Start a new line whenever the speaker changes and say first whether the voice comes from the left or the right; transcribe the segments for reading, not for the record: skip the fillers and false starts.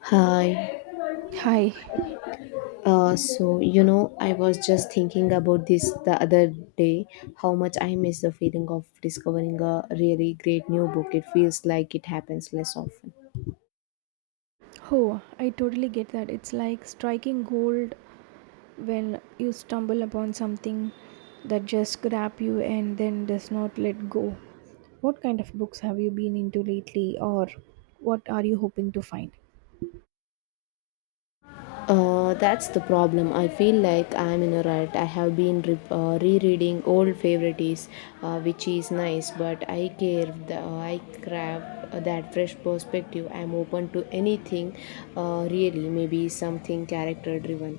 left: Hi.
right: Hi.
left: I was just thinking about this the other day how much I miss the feeling of discovering a really great new book. It feels like it happens less often.
right: Oh, I totally get that. It's like striking gold when you stumble upon something that just grabs you and then does not let go. What kind of books have you been into lately, or what are you hoping to find?
left: That's the problem. I feel like I'm in a rut. I have been rereading old favorites, which is nice, but I crave that fresh perspective. I'm open to anything, really, maybe something character driven.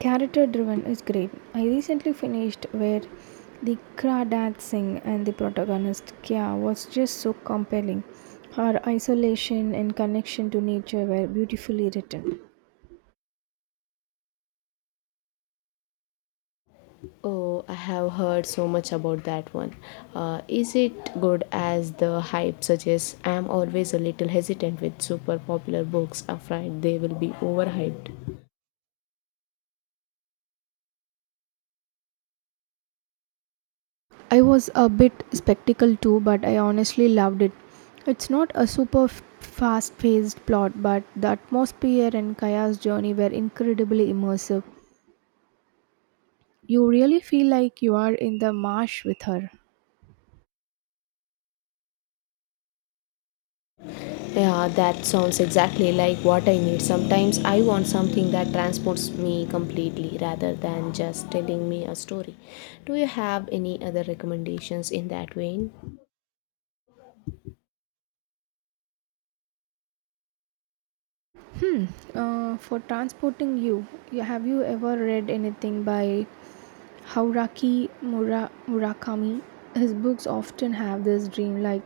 right: Character driven is great. I recently finished Where the Crawdad Singh, and the protagonist Kya was just so compelling. Her isolation and connection to nature were beautifully written.
left: Oh, I have heard so much about that one. Is it good as the hype suggests? I am always a little hesitant with super popular books, afraid they will be overhyped.
right: I was a bit spectacle too, but I honestly loved it. It's not a super fast paced plot, but the atmosphere and Kaya's journey were incredibly immersive. You really feel like you are in the marsh with her.
left: Yeah, that sounds exactly like what I need. Sometimes I want something that transports me completely rather than just telling me a story. Do you have any other recommendations in that vein?
right: For transporting you, have you ever read anything by Murakami? His books often have this dreamlike,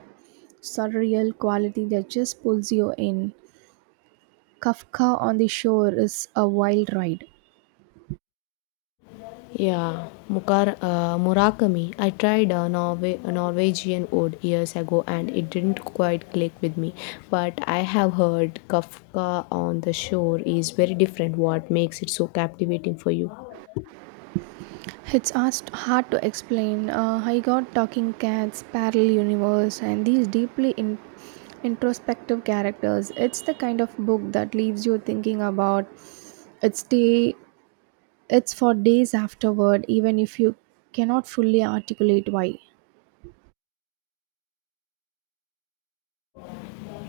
right: surreal quality that just pulls you in. Kafka on the Shore is a wild ride.
left: Yeah, Murakami. I tried a Norwegian ode years ago and it didn't quite click with me. But I have heard Kafka on the Shore is very different. What makes it so captivating for you?
right: It's asked hard to explain. I got talking cats, parallel universe, and these introspective characters. It's the kind of book that leaves you thinking about its day. It's for days afterward, even if you cannot fully articulate why.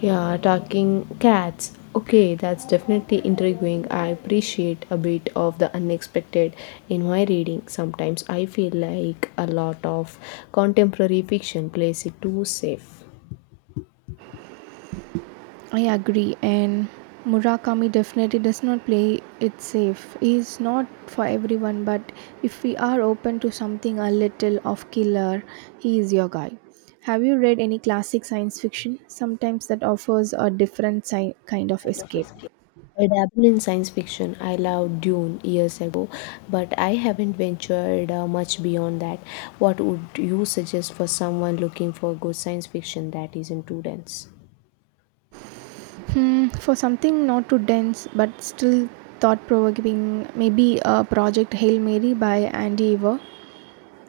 left: Yeah, talking cats. Okay, that's definitely intriguing. I appreciate a bit of the unexpected in my reading. Sometimes I feel like a lot of contemporary fiction plays it too safe.
right: I agree, and Murakami definitely does not play it safe. He's not for everyone, but if we are open to something a little off killer, he is your guy. Have you read any classic science fiction? Sometimes that offers a kind of escape.
left: I dabble in science fiction. I loved Dune years ago, but I haven't ventured much beyond that. What would you suggest for someone looking for good science fiction that isn't too dense?
right: For something not too dense but still thought provoking, maybe a Project Hail Mary by Andy Weir.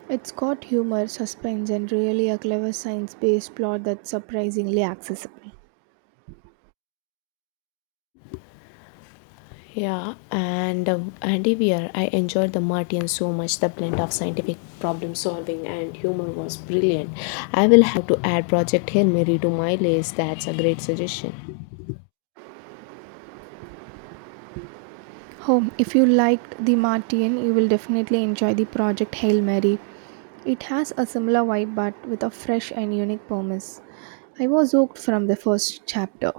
right: It's got humor, suspense, and really a clever science based plot that's surprisingly accessible.
left: Yeah, and Andy Weir, I enjoyed the Martian so much. The blend of scientific problem solving and humor was brilliant. I will have to add Project Hail Mary to my list. That's a great suggestion.
right: Home. If you liked The Martian, you will definitely enjoy the Project Hail Mary. It has a similar vibe but with a fresh and unique premise. I was hooked from the first chapter.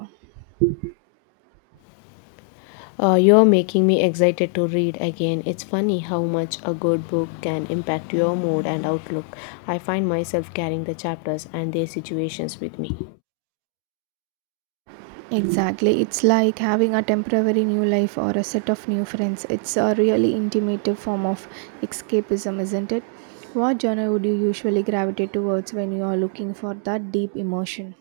left: You're making me excited to read again. It's funny how much a good book can impact your mood and outlook. I find myself carrying the chapters and their situations with me.
right: Exactly, it's like having a temporary new life or a set of new friends. It's a really intimative form of escapism, isn't it? What genre would you usually gravitate towards when you are looking for that deep emotion?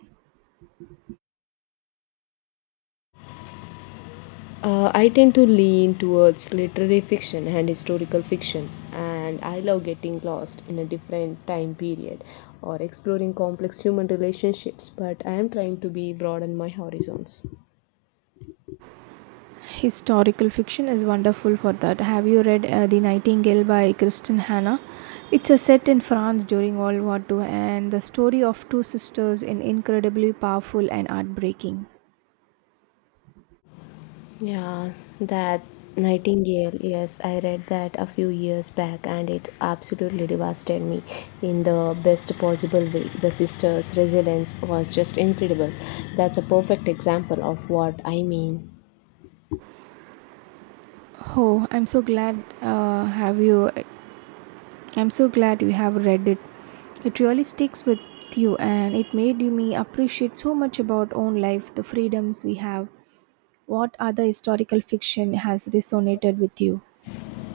left: I tend to lean towards literary fiction and historical fiction, and I love getting lost in a different time period or exploring complex human relationships, but I am trying to be broaden my horizons.
right: Historical fiction is wonderful for that. Have you read The Nightingale by Kristen Hannah? It's a set in France during World War II, and the story of two sisters in incredibly powerful and heartbreaking.
left: Yeah, that Nightingale, yes, I read that a few years back and it absolutely devastated me in the best possible way. The sister's resilience was just incredible. That's a perfect example of what I mean.
right: Oh, I'm so glad, have you I'm so glad you have read it. It really sticks with you, and it made me appreciate so much about own life, the freedoms we have. What other historical fiction has resonated with you?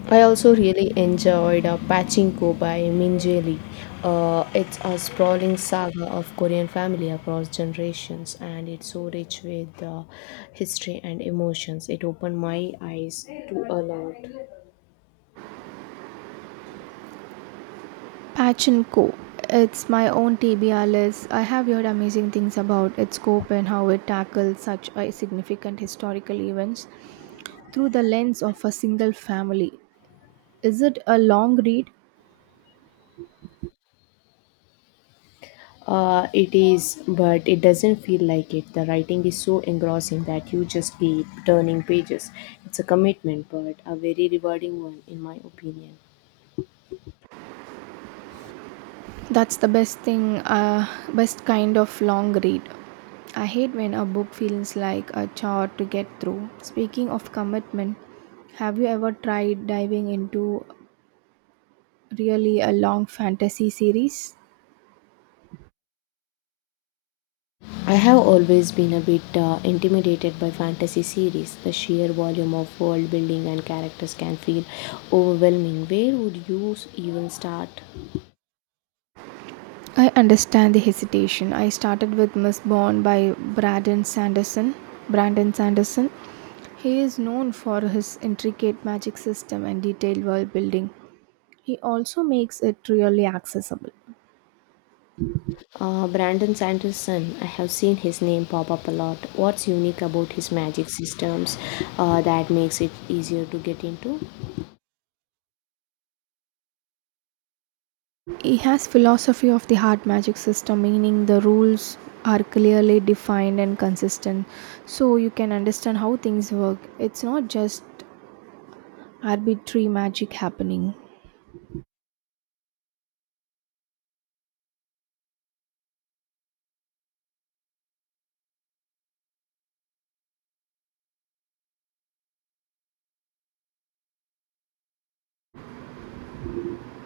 left: I also really enjoyed Pachinko by Minje Lee. It's a sprawling saga of Korean family across generations, and it's so rich with history and emotions. It opened my eyes to a lot.
right: Patchen Co. It's my own TBR list. I have heard amazing things about its scope and how it tackles such a significant historical events through the lens of a single family. Is it a long read?
left: It is, but it doesn't feel like it. The writing is so engrossing that you just keep turning pages. It's a commitment, but a very rewarding one, in my opinion.
right: That's the best thing, best kind of long read. I hate when a book feels like a chore to get through. Speaking of commitment, have you ever tried diving into really a long fantasy series?
left: I have always been a bit intimidated by fantasy series. The sheer volume of world building and characters can feel overwhelming. Where would you even start?
right: I understand the hesitation. I started with Miss Bond by Brandon Sanderson. Brandon Sanderson. He is known for his intricate magic system and detailed world building. He also makes it really accessible.
left: Brandon Sanderson, I have seen his name pop up a lot. What's unique about his magic systems that makes it easier to get into?
right: He has philosophy of the hard magic system, meaning the rules are clearly defined and consistent, so you can understand how things work. It's not just arbitrary magic happening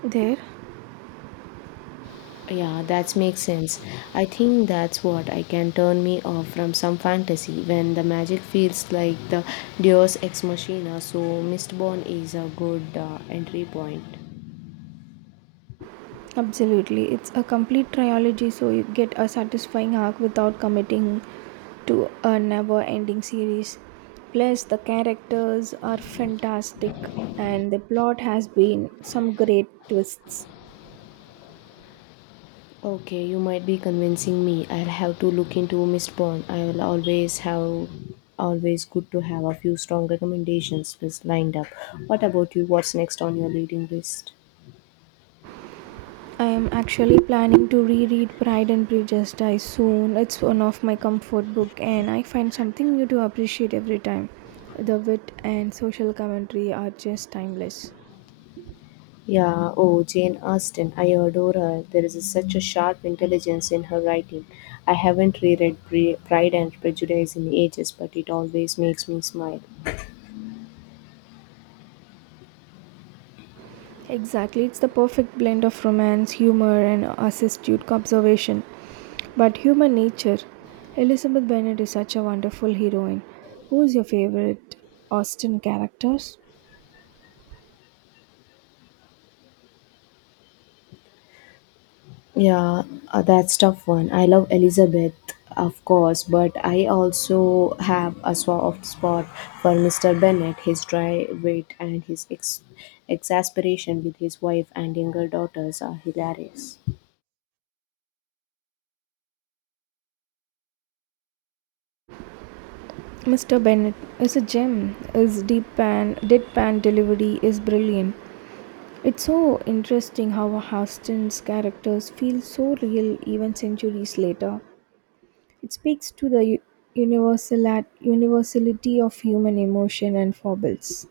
right: there.
left: Yeah, that makes sense. I think that's what I can turn me off from some fantasy when the magic feels like the Deus Ex Machina. So Mistborn is a good entry point.
right: Absolutely. It's a complete trilogy, so you get a satisfying arc without committing to a never ending series. Plus, the characters are fantastic, and the plot has been some great twists.
left: Okay, you might be convincing me. I'll have to look into Mistborn. I will always good to have a few strong recommendations list lined up. What about you? What's next on your reading list?
right: I am actually planning to reread Pride and Prejudice soon. It's one of my comfort book, and I find something new to appreciate every time. The wit and social commentary are just timeless.
left: Yeah, oh, Jane Austen, I adore her. There is such a sharp intelligence in her writing. I haven't reread Pride and Prejudice in ages, but it always makes me smile.
right: Exactly, it's the perfect blend of romance, humor, and astute observation. But human nature. Elizabeth Bennet is such a wonderful heroine. Who is your favorite Austen characters?
left: Yeah, that's tough one. I love Elizabeth, of course, but I also have a soft spot for Mr. Bennet, his dry wit and his exasperation with his wife and younger daughters are hilarious.
right: Mr. Bennet is a gem. His deadpan delivery is brilliant. It's so interesting how Austen's characters feel so real even centuries later. It speaks to the universality of human emotion and foibles.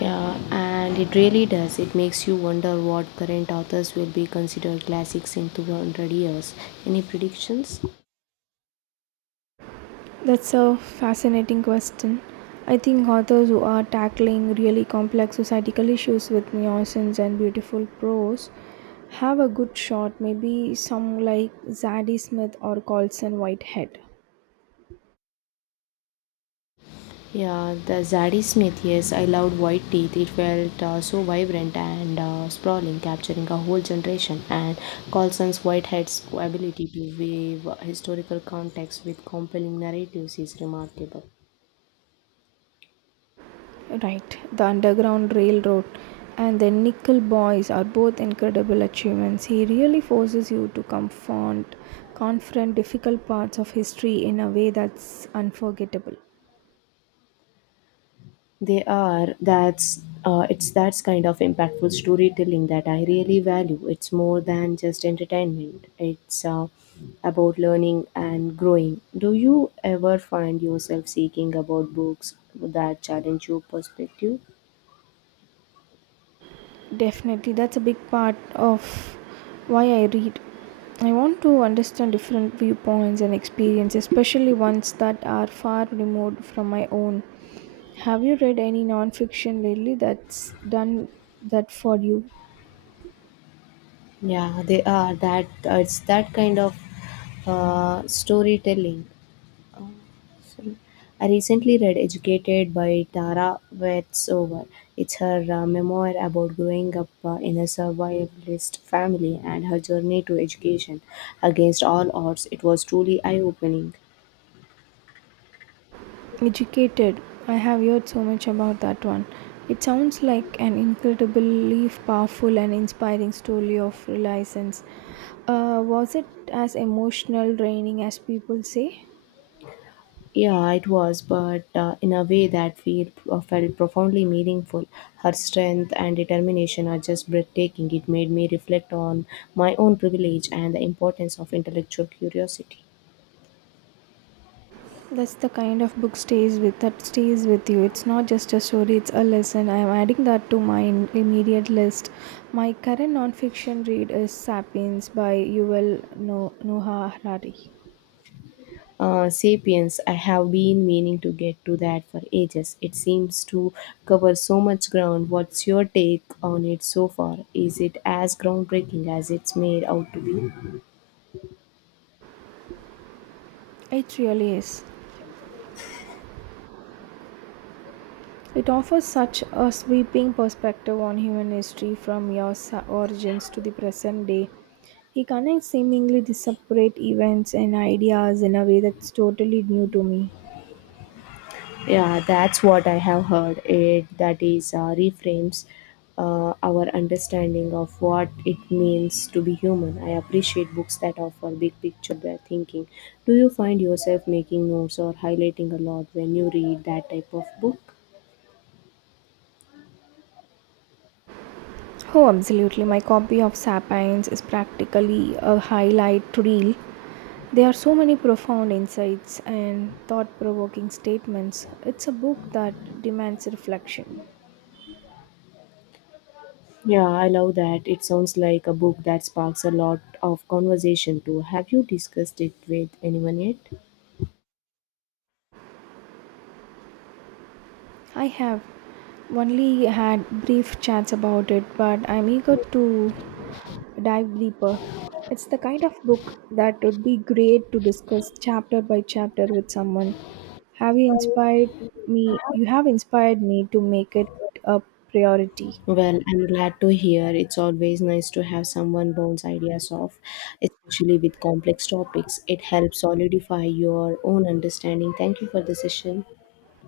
left: Yeah, and it really does. It makes you wonder what current authors will be considered classics in 200 years. Any predictions?
right: That's a fascinating question. I think authors who are tackling really complex societal issues with nuisance and beautiful prose have a good shot. Maybe some like Zadie Smith or Colson Whitehead.
left: Yeah, the Zadie Smith, yes, I loved White Teeth. It felt so vibrant and sprawling, capturing a whole generation. And Colson's Whitehead's ability to weave historical context with compelling narratives is remarkable.
right: Right, The Underground Railroad and The Nickel Boys are both incredible achievements. He really forces you to confront difficult parts of history in a way that's unforgettable.
left: They are. That's it's that's kind of impactful storytelling that I really value. It's more than just entertainment. It's about learning and growing. Do you ever find yourself seeking about books that challenge your perspective?
right: Definitely, that's a big part of why I read. I want to understand different viewpoints and experiences, especially ones that are far removed from my own. Have you read any nonfiction lately that's done that for you?
left: Yeah, they are. That it's that kind of storytelling. Sorry. I recently read Educated by Tara Westover. It's her memoir about growing up in a survivalist family and her journey to education against all odds. It was truly eye opening.
right: Educated. I have heard so much about that one. It sounds like an incredibly powerful and inspiring story of reliance. Was it as emotional draining as people say?
left: Yeah, it was, but in a way that felt profoundly meaningful. Her strength and determination are just breathtaking. It made me reflect on my own privilege and the importance of intellectual curiosity.
right: That's the kind of book stays with that stays with you. It's not just a story, it's a lesson. I am adding that to my immediate list. My current nonfiction read is Sapiens by Yuval Noah Harari.
left: Sapiens, I have been meaning to get to that for ages. It seems to cover so much ground. What's your take on it so far? Is it as groundbreaking as it's made out to be?
right: It really is. It offers such a sweeping perspective on human history from your origins to the present day. He connects seemingly disparate events and ideas in a way that's totally new to me.
left: Yeah, that's what I have heard. It that is reframes our understanding of what it means to be human. I appreciate books that offer big picture their thinking. Do you find yourself making notes or highlighting a lot when you read that type of book?
right: Oh, absolutely. My copy of Sapiens is practically a highlight reel. There are so many profound insights and thought provoking statements. It's a book that demands reflection.
left: Yeah, I love that. It sounds like a book that sparks a lot of conversation too. Have you discussed it with anyone yet?
right: I have only had brief chats about it, but I'm eager to dive deeper. It's the kind of book that would be great to discuss chapter by chapter with someone. Have you inspired me? You have inspired me to make it a priority.
left: Well, I'm glad to hear. It's always nice to have someone bounce ideas off, especially with complex topics. It helps solidify your own understanding. Thank you for the session.